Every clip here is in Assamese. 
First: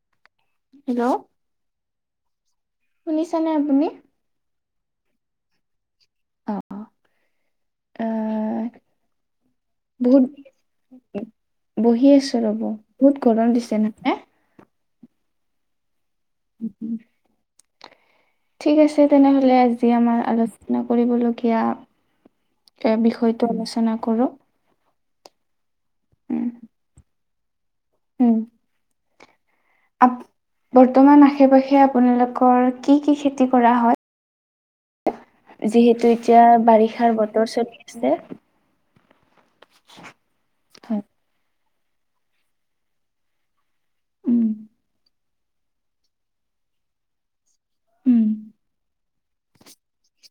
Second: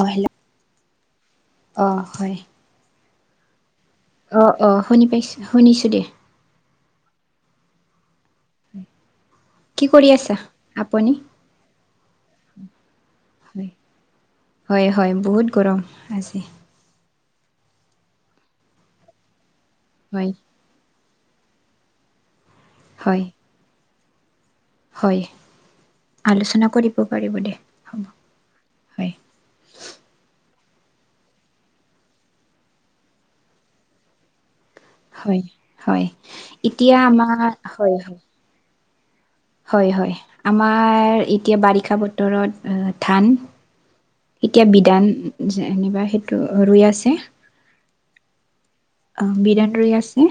অঁ হেল্ল' হেল্ল' অঁ হয় শুনিছানে আপুনি? অ অ শুনি পাইছো শুনিছো দে। অ এ কি কৰি বহুত আছা? আপ বহি আছো ৰ'ব, বহুত গৰম হয় দিছে নহয়। হয় হয়, বহুত গৰম। আজি উম- উম ঠিক আছে তেনেহলে আজি আমাৰ হয় আলোচনা কৰিবলগীয়া এ হয় বিষয়টো আলোচনা কৰো হয়, উম। আলোচনা কৰিব পাৰিব দে হ'ব উম হয়। আপ বৰ্তমান আশে -পাশে আপোনালোকৰ কি -কি খেতি কৰা হয়? হয় হয় যিহেতু এতিয়া এতিয়া বাৰিষাৰ আমাৰ বতৰ চলি হয় আছে হয় হয়- হয় হয়। আমাৰ এতিয়া বাৰিষা বতৰত ধান, উম এতিয়া বিধান যেনিবা সেইটো ৰুই আছে উম অহ, বিদান ৰুই আছে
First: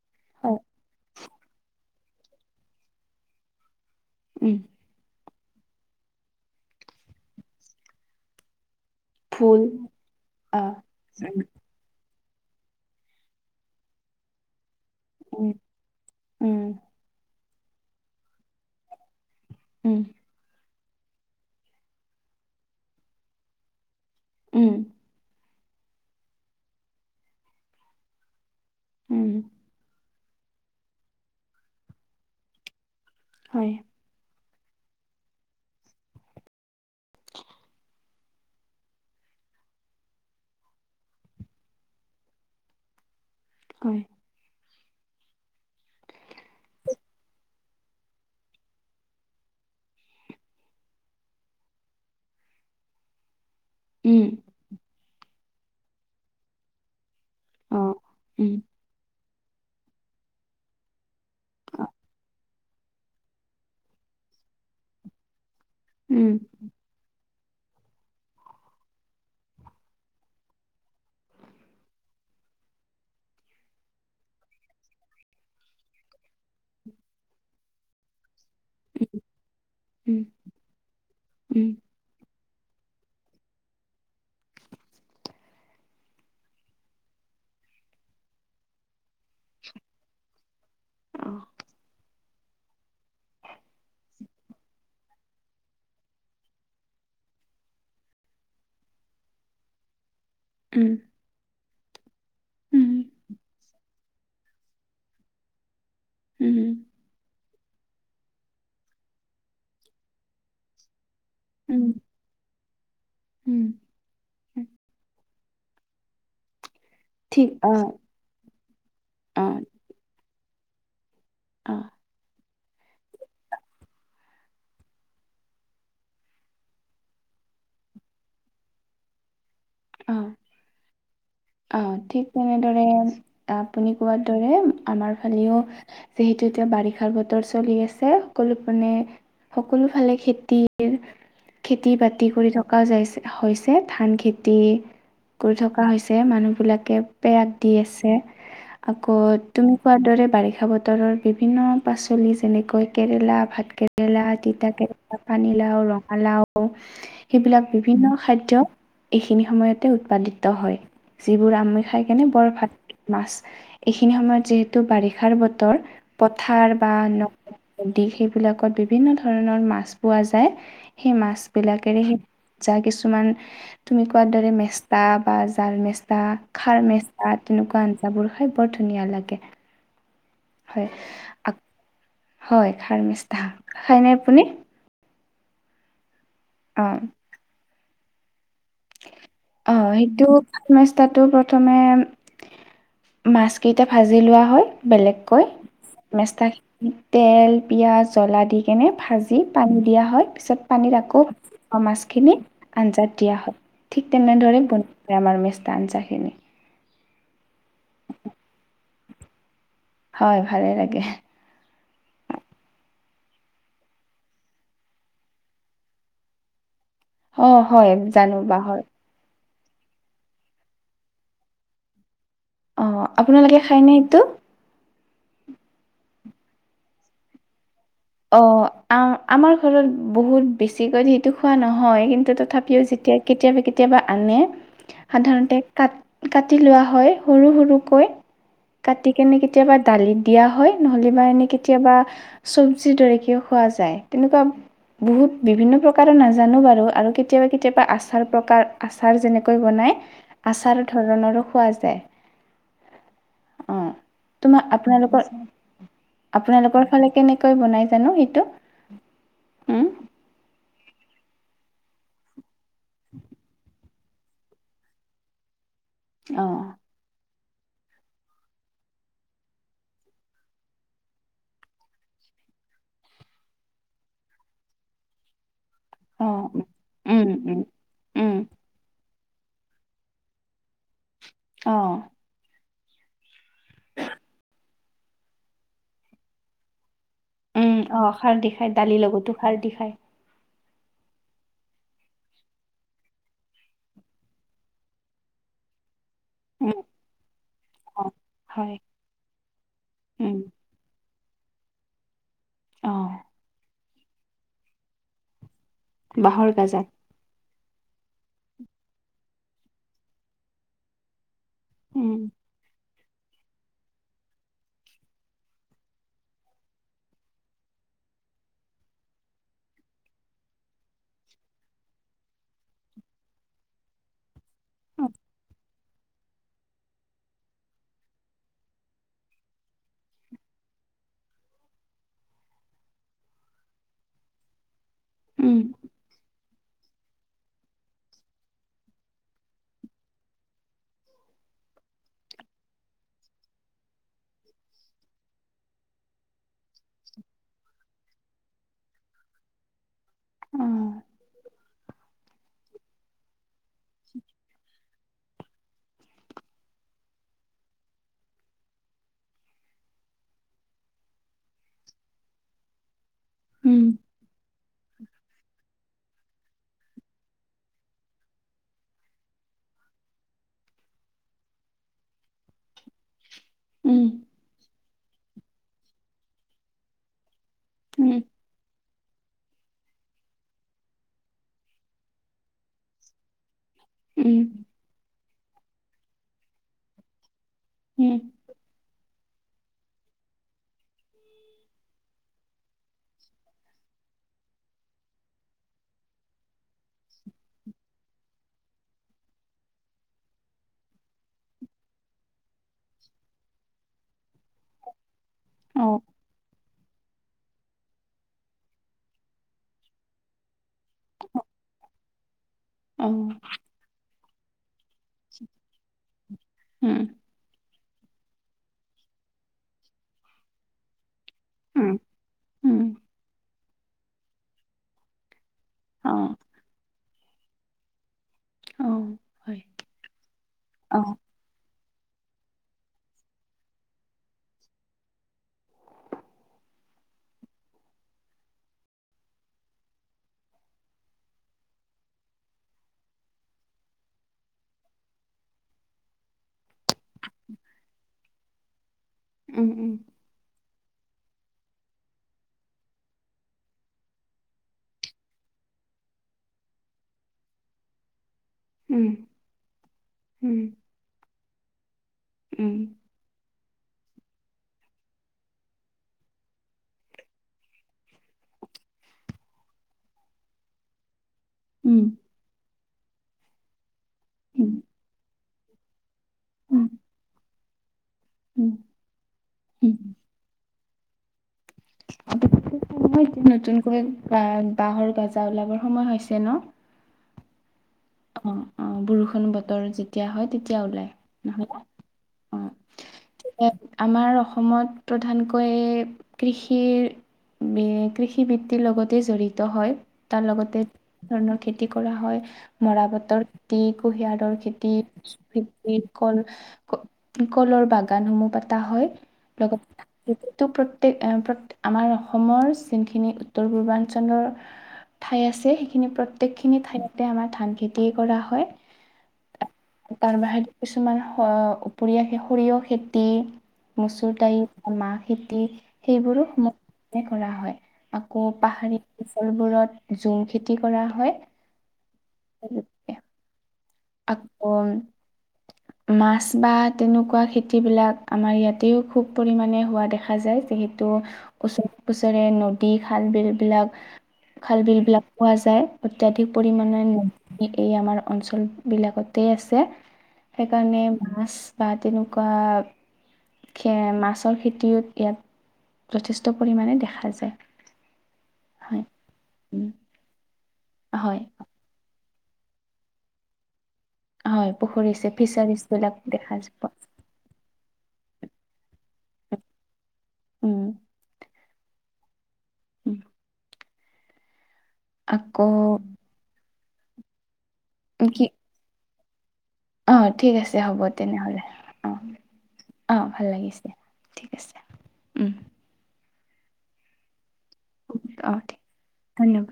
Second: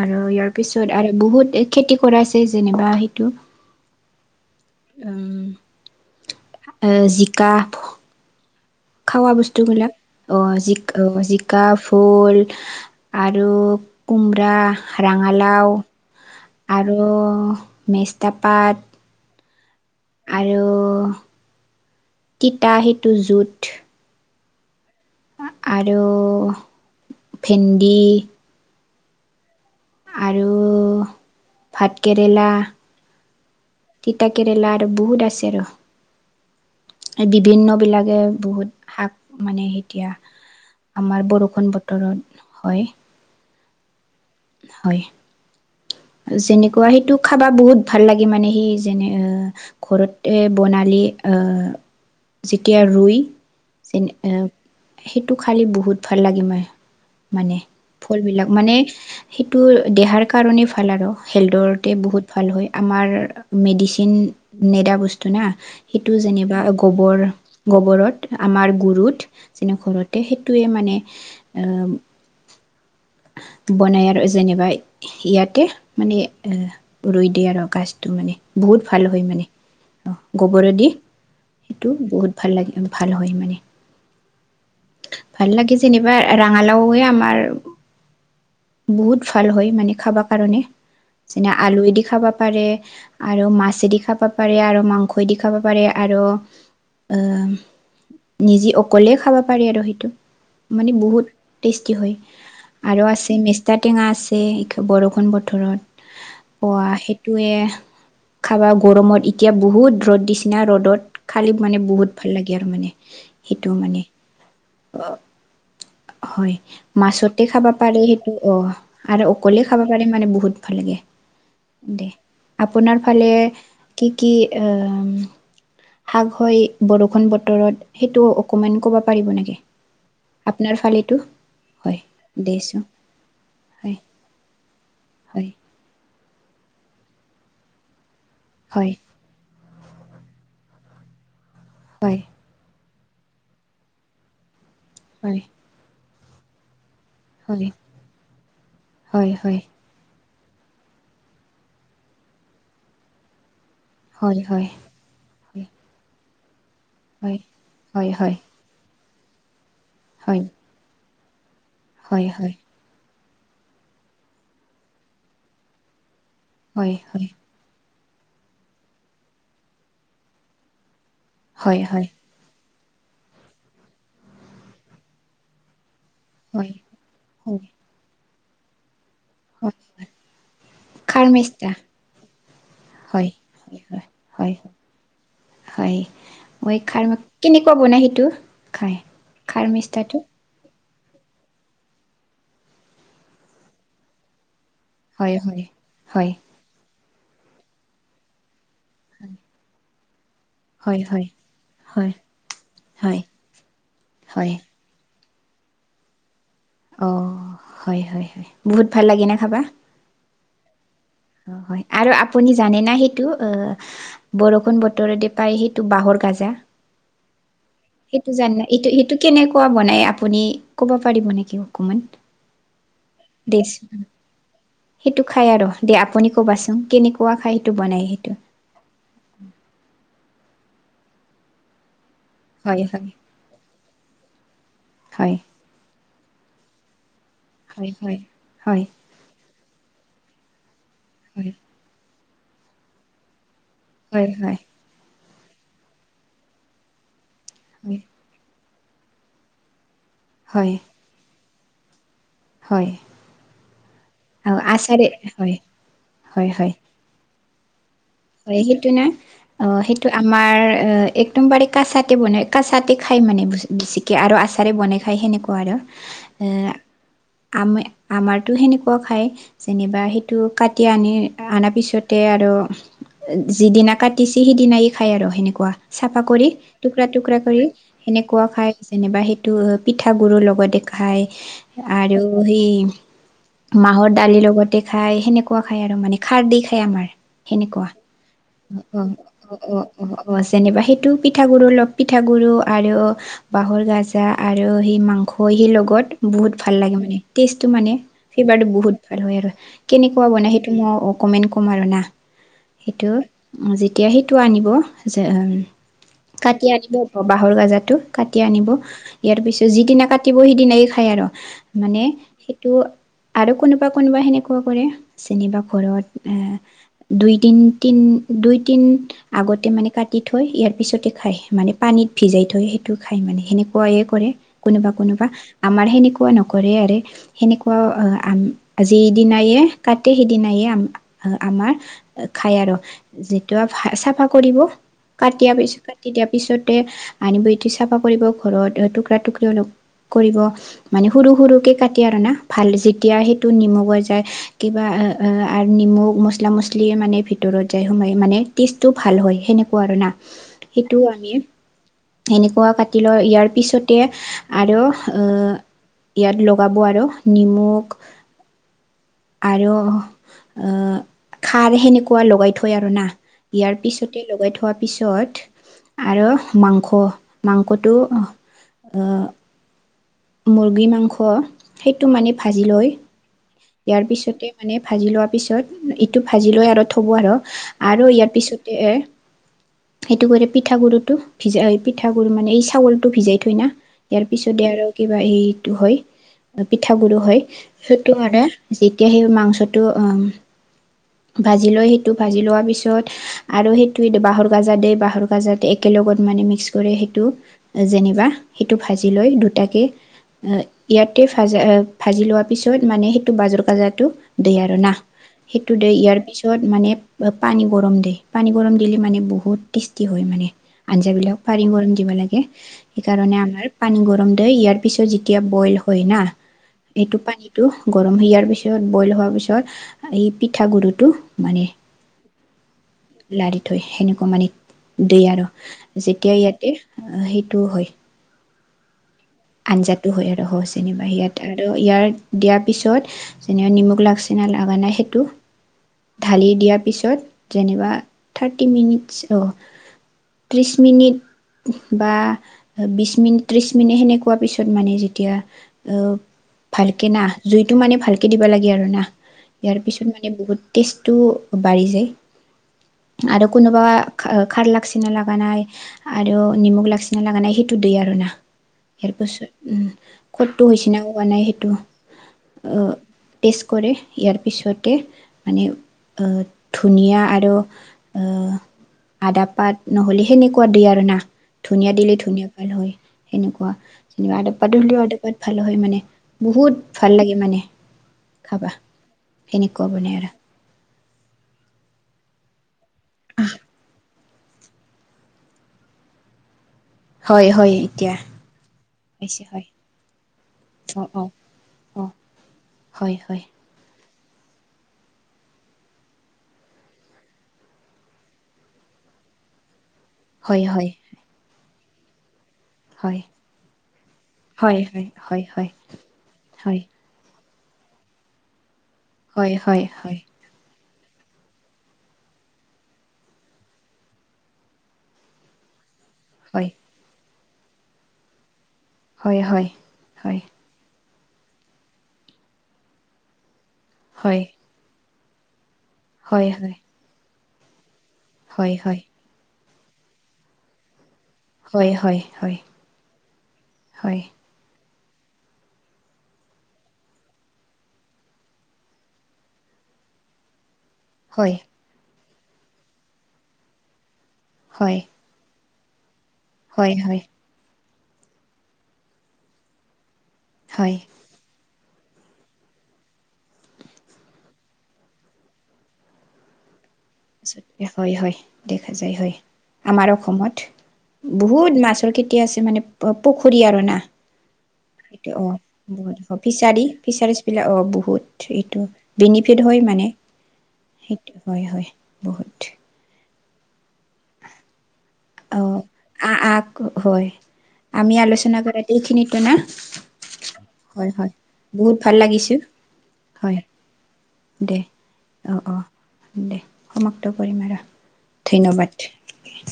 আৰু ইয়াৰ হয় পিছত আৰু বহুত খেতি কৰাইছে যেনিবা সেইটো, উম উম অ'জিকা ভো খাৱা ফুল বস্তুবিলাক অহ আহ জিক অহ জিকা, ভোল আৰু কুমৰা, উম ৰাঙালাও উম আৰু মেষ্টা পাত উম আৰু তিতা সেইটো জোথ উম আৰু ভেন্দি উম আৰু ভাতকেৰেলা হয়। তিতা কেৰেলা আৰু বহুত আছে আৰু বিভিন্ন বিলাকে বহুত শাক মানে এতিয়া আমাৰ বৰষুণ বতৰত হয় হয় হয়। [inaudible] যেনেকুৱা সেইটো খাবা বহুত ভাল লাগে মানে সি যেনে ঘৰতে বনালি অহ যেতিয়া ৰুই যেনে এ সেইটো খালি বহুত ভাল লাগি মাই মানে ফল বিলাক মানে সেইটো দেহাৰ কাৰণে ভাল আৰু। হেল্দৰতে বহুত ভাল হয় আমাৰ মেডিচিন নেদা বস্তু না। সেইটো যেনিবা গোবৰ গোবৰত আমাৰ গুৰুত যেনে ঘৰতে সেইটোৱে মানে এ [inaudible] বনায় আৰু যেনিবা ইয়াতে মানে ৰুই দিয়ে আৰু গাজটো মানে বহুত ভাল হয় মানে অহ গোবৰেদি সেইটো বহুত ভাল লাগে ভাল হয় মানে। ভাল লাগে যেনিবা ৰাঙালাওৱে আমাৰ বহুত ভাল হয় মানে খাবা কাৰণে। যেনে আলুয়েদি খাবা পাৰে আৰু মাছেদি খাবা পাৰে আৰু মাংসইদি খাবা পাৰে আৰু নিজে অকলে খাবা পাৰে আৰু সেইটো মানে বহুত টেষ্টি হয় আৰু আছে মেষ্টা টেঙা আছে বৰষুণ বতৰত পোৱা সেইটোয়ে খাবা গৰমত এতিয়া বহুত ৰ'দ দিচিনা ৰ'দত খালি মানে বহুত ভাল লাগে। ইয়াৰ মানে সেইটো মানে অহ হয় মাছতে খাবা অ পাৰে সেইটো অহ আৰু অ অকলে খাবা পাৰে মানে বহুত ভাল লাগে। অ দে আপোনাৰ ফালে কি কি এ শাক হয় বৰষুণ বতৰত সেইটো অকমান কব পাৰিব নেকি অ আপোনাৰ ফালেটো অ ঠিক তেনেদৰে আপুনি হয় কোৱাৰ দৰে আমাৰ হয় ফালেও যিহেতু এতিয়া বাৰিষাৰ বতৰ চলি আছে সকলো মানে হয় সকলো ফালে খেতিৰ খেতি হয় বাতি কৰি থকাও যাইছে হৈছে ধান খেতি হয় কৰি থকা হৈছ- মানুহ বিলাকে পেয়াক হয় দি আছে আকৌ হয় হয় তুমি কোৱাৰ দৰে বাৰিষা বতৰৰ বিভিন্ন পাচলি যেনেকৈ কেৰেলা, ভাত- কেৰেলা, হয় হয় তিতা কেৰেলা, পানী হয় লাও, ৰঙালাও। হয় সেইবিলাক বিভিন্ন হয় হয় খাদ্য এইখিনি সময়তে উৎপাদিত হয়। যিবোৰ আমি খাই কেনে হয় বৰ হয় ভাত, মাছ এইখিনি সময়ত যিহেতু বাৰিষাৰ বতৰ। পথাৰ বা হয় ন হয় নদী সেইবিলাকত বিভিন্ন ধৰণৰ মাছ পোৱা যায়। সেই মাছ হয় বিলাকেৰে সেই যা কিছুমান তুমি কোৱাৰ দৰে মেষ্টা বা জাল মেচা হয় হয় খাৰ মেচা হয় তেনেকুৱা আঞ্জা বোৰ খাই বৰ ধুনীয়া লাগে। হয় হয় খাৰ মেষ্টা হয় খাৰ হয় মিষ্ঠা। হয় খাই হয় নে আপুনি? হয় হয় মই অ', খাই মই কেনেকুৱা বনাই সেইটো খাই। খাৰমিষ্টাটো মেছাটো প্ৰথমে মাছকেইটা ভাজি লোৱা হয় হয় বেলেগকৈ হয় হয় মেষ্টাখিনি তেল পিঁয়াজ জ্বলা দিকেনে ভাজি পানী দিয়া হয়। তাৰপিছত হয় পানীত আকৌ হয় হয় মাজখিনি আঞ্জাত দিয়া হয় ঠিক হয় তেনেদৰে বন- আমাৰ মেষ্টা আঞ্জাখিনি অ হয় হয় হয় বহুত ভাল লাগে না খাবা। হয় ভালে লাগে অ হয় আৰু আপুনি জানে না সেইটো অ বৰষুণ বতৰতে পাই সেইটো বাহৰ গাজা। অ হয় সেইটো জানো জানটো বাঁহৰ সটো কেনেক ক বনাই আপুনি ক'ব পাৰিব নেকি অকমান? অ, আপোনালোকে দেচ খায়নে সেইটো। সেইটো খাই আৰু দিয়া আপুনি কবাচোন কেনেকুৱা খায়? অ, আ আমাৰ ঘৰত বহুত বেছিকৈ সেইটো খোৱা নহয় কিন্- তথাপিও হয় যেতিয়া কেতিয়াবা, কেতিয়াবা আনে। হয় সাধাৰণতে কাট কাটি লোৱা হয়। হয় সৰু-সৰুকৈ হয় হয় কাটিকনে কেতিয়াবা দালিত দিয়া হয়। নহ'লে বা এনেই কেতিয়াবা চব্জিৰ দৰেকেও খোৱা যায়। হয় হয় তেনেকুৱা হয় বহুত বিভিন্ন প্ৰকাৰৰ নাজানো বাৰু আৰু কেতিয়াবা কেতিয়াবা হয় আচাৰ প্ৰকাৰ আচাৰ যেনেকৈ বনায় হয় আচাৰ ধৰণৰো খোৱা যায়। হয়। অ আৰু তোমাৰ আচাৰে আপোনালোকৰ হয় হয় হয় আপোনালোকৰ ফালে কেনেকৈ বনাই? হয়, সেইটো নে? অ উম সেইটো আমাৰ অ একদম বাৰে কাচাতে বনাই। কাচাতে খায় মানে বেছিকৈ আৰু আচাৰে বনাই খায় সেনেকুৱা আৰু। অহ। আম আমাৰতো সেনেকুৱা খায় যেনিবা সেইটো কাটি আনি অনাৰ পিছতে আৰু ত যিদিনা কাটিছে সিদিনাই খাই আৰু সেনেকুৱা। চাফা অ কৰি উম টুকুৰা-টুকুৰা উম কৰি উম সেনেকুৱা খাই যেনবা। সেই- টো পিঠাগুুৰৰ লগতে খায় অ', আৰু সেই- মাহৰ দালিৰ লগতে খাই সেনেকুৱা খায় আৰু মানে খাৰ দি খায় আমাৰ। উম সেনেকুৱা। অ খাৰ দি খাই দালিৰ অ, লগতো খাৰ দি অ, খাই অ, অ। যেনিবা সেইটো পিঠাগুৰু অলপ পিঠা গুৰু আৰু বাহৰ গাজা আৰু সেই মাংস বহি লগত। বহুত উম ভাল লাগে মানে, টেষ্টটো মানে, অ ফভাৰটো হয় বহুত ভাল হয় আৰু কেনেকুৱা উম বনাই সেইটো মই কমেণ্ট ক'ম আৰু না অ সেইটো যেতিয়া সেইটো আনিব যে বাঁহৰ কাটি গাজাত আনিব বাহৰ গাজত টো কাটি আনিব ইয়াৰ পিছত যিদিনা কাটিব সিদিনাই খাই আৰু। মানে উম সেইটো আৰু কোনোবা, কোনোবা সেনেকুৱা কৰে যেনিবা ঘৰত এ দুই তিনি তিন দুই তিন আগতে মানে কাটি থৈ ইয়াৰ পিছতে খায়। মানে পানীত ভিজাই [unintelligible] থৈ সেইটো খাই মানে সেনেকুৱাই কৰে কোনোবা অ কোনোবা। আমাৰ সেনেকুৱা নকৰে আৰু সেনেকুৱা যি দিনায়ে কাটে সিদিনায়ে আমাৰ খাই আৰু যিটো চাফা কৰিব কাটিয়া পিছত কাটি দিয়া পিছত। তে আনিব এঠি চাফা কৰিব ঘৰত টুকুৰা-টুকুৰি অলপ। কৰিব মানে সৰু-সৰুকে কাটি আৰু না ভাল যেতিয়া সেইটো নিমু যায় কিবা নিমু মচলা মছল। মানে ভিতৰত যায় সোমাই মানে টেষ্টটো ভাল হয়। সেনেকুৱা আৰু না। সেইটো আমি এনেকুৱা কাটি লওঁ ইয়াৰ পিছতে আৰু ইয়াত লগাব আৰু নিমখ, আৰু আহ খাৰ, সেনেকুৱা লগাই থৈ আৰু না। ইয়াৰ পিছতে লগাই থোৱা পিছত আৰু মাংস মাংসটো মুৰ্গী মাংস সেইটো মানে ভাজি লয়। ইয়াৰ পিছতে মানে ভাজি লোৱাৰ পিছত ইটো ভাজি লৈ আৰু থ'ব আৰু আৰু ইয়াৰ পিছতে সেইটো কৰে পিঠা গুৰুটো ভিজা পিঠাগুৰু মানে এই চাউলটো ভিজাই থৈ না। ইয়াৰ পিছতে আৰু কিবা এইটো হয়, পিঠা গুড়ো হয়, সেইটো মানে তেতিয়া সেই মাংসটো ভাজি লয়। সেইটো ভাজি লোৱা পিছত আৰু সেইটো বাহৰ গাজা দি বাহৰ গাজা একেলগে [unintelligible] লগত মানে মিক্স কৰে সেইটো যেনিবা সেইটো ভাজি লৈ দুটাকে আহ ইয়াতে ভাজা ভাজি লোৱাৰ পিছত মানে সেইটো বাজৰ কাজাটো দিয়ে আৰু না। [unintelligible] টো দে ইয়াৰ পিছত মানে পানী গৰম দিয়ে পানী গৰম দিলে মানে বহুত টেষ্টি হয় মানে আঞ্জাবিলাক পানী গৰম দিব লাগে সেইকাৰণে আমাৰ পানী গৰম দ ইয়াত তাৰ পিছত যেতিয়া বইল হয় না এইটো পানীতটো গৰম হাৰ পিছত বইল হোৱাৰ পিছত এই পিঠাগুৰিটো মানে লাৰি থৈ সেনেকুৱা মানে দ আৰু যেতিয়া ইয়াতে অহ সেইটোও হয় আঞ্জাটো হয় আৰু স যেনিবা ইয়াত আৰু ইয়াৰ দিয়াৰ পিছত যেনিবা নিমখ লাগছি ন না নাই সেইটো ঢালি দিয়াৰ পিছত যেনিবা থাৰ্টি মিনিটছ অ' ত্ৰিশ মিনিট বা বিশ মিনিট ত্ৰিশ মিনিট সেনো খোৱা পিছত মানে যেতিয়া অ ভালকে না জুইতটো মানে ভালকে দিবা লাগে আৰু না ইয়াৰ পিছত মানে বহুত টেষ্টটো বাঢ়ি যায় আৰু কোনোবা খাৰ লাগচি ন লগা নাই আৰু নিমখ লাগচি ন লগা নাই সেইটো [unintelligible] সুদেই আৰু না [unintelligible] ইয়াৰ পাছত উম কতটো হৈছে না উব নাই সেইটো অ [unintelligible] কৰে ইয়াৰ পিছতে মানে ধুনীয়া আৰু আদা পাত নহ'লে সেনেকুৱা দ আৰু না ধুনীয়া দিলে উম ধুনীয়া পাল হয় সেনেকুৱা [unintelligible] যেনিবা আদব হুম পাত হলেও আদব পাত ভাল হয় মানে বহুত ভাল লাগে মানে [unintelligible] খাবা সেনেকুৱা বনে আৰু মই এতিয়া নতুনকৈ ব বাঁহৰ গাজা ওলাবৰ সময় হৈছে ন [unintelligible] হয় হয় এতিয়া অ অ পাইছে বৰষুণ হয় বতৰ যেতিয়া হয় তেতিয়া অঁ অঁ ওলাই নহলে। অঁ হয় হয় আমাৰ অসমত প্ৰধানকৈ এ কৃষিৰ উম বে কৃষি বৃত্তিৰ লগতে জড়িত হয় তাৰ হয় লগতে হয় বিভিন্ন ধৰণৰ খেতি কৰা হয়। হয় মৰাপাটৰ খেতি, কুঁহিয়াৰৰ হয় খেতি, হয় হয় হয় খেতি কল হয় কলৰ বাগানসমূহ পাতা হয় হয় হয় হয় হয় লগতে প্ৰত্যেক প আমাৰ অসমৰ যোনখিনি উত্তৰ পূৰ্বাঞ্চলৰ ঠাই আছে। সেই খিনি প্ৰত্যেক খিনি ঠাইতে আমাৰ ধান খেতিয়ে কৰা হয় হয় হয় তাৰ হয় বাহিৰে কিছুমান হ উপৰিয়া সে সৰিয়হ খেতি, মচুৰ হয় দাইল, মাহ খেতি সেইবোৰো হয় হয় সমানে কৰা হয়। আকৌ হয় হয় পাহাৰীয়া অঞ্চলবোৰত ঝুম খেতি কৰা হয়। হয় হয় হয় হয় আকৌ মাছ বা তেনেকুৱা খেতিবিলাক আমাৰ ইয়াতেও খুব পৰিমাণে হোৱা দেখা যায় যিহে তু হয় ওচৰে পুচৰে নদী খাল বিল বিলাক খাল হয় বিল বিলাক পোৱা যায় অত্যাধিক পৰিমাণে হয় নদী এই আমাৰ অঞ্চল বিলাকতে আছে হয় সেইকাৰণে মাছ বা তেনেকুৱা খে মাছৰ খেতিও ইয়াত যথেষ্ট পৰিমাণে দেখা যায় হয় হয় দেখা যায় হয় উম, আমাৰ অসমত হয় বহুত মাছ কেতিয়া আছে মানে প পুখুৰী আৰু না হয় পুখুৰীছে সেইটো অ ফিচাৰিজ বিলাক বহুত দেখা ফিচাৰি পোৱা যায়। ফিচাৰিছ বিলাক অ বহুত। থ্ৰিটো বেনিফিট হয় মানে উম সেইটো হয় হয় বহুত [unintelligible] অ আকৌ আ আ হয় আমি আলোচনা কৰা এইখিনিতেনে অহ ঠিক আছে হ'ব তেনেহলে বহুত অ ভাল লাগিছে অহ ভাল লাগিছে। ঠিক আছে। উম অঁ অঁহ দে সমাপ্ত কৰিম আৰু অ ঠিক ধন্যবাদ ধন্যবাদ।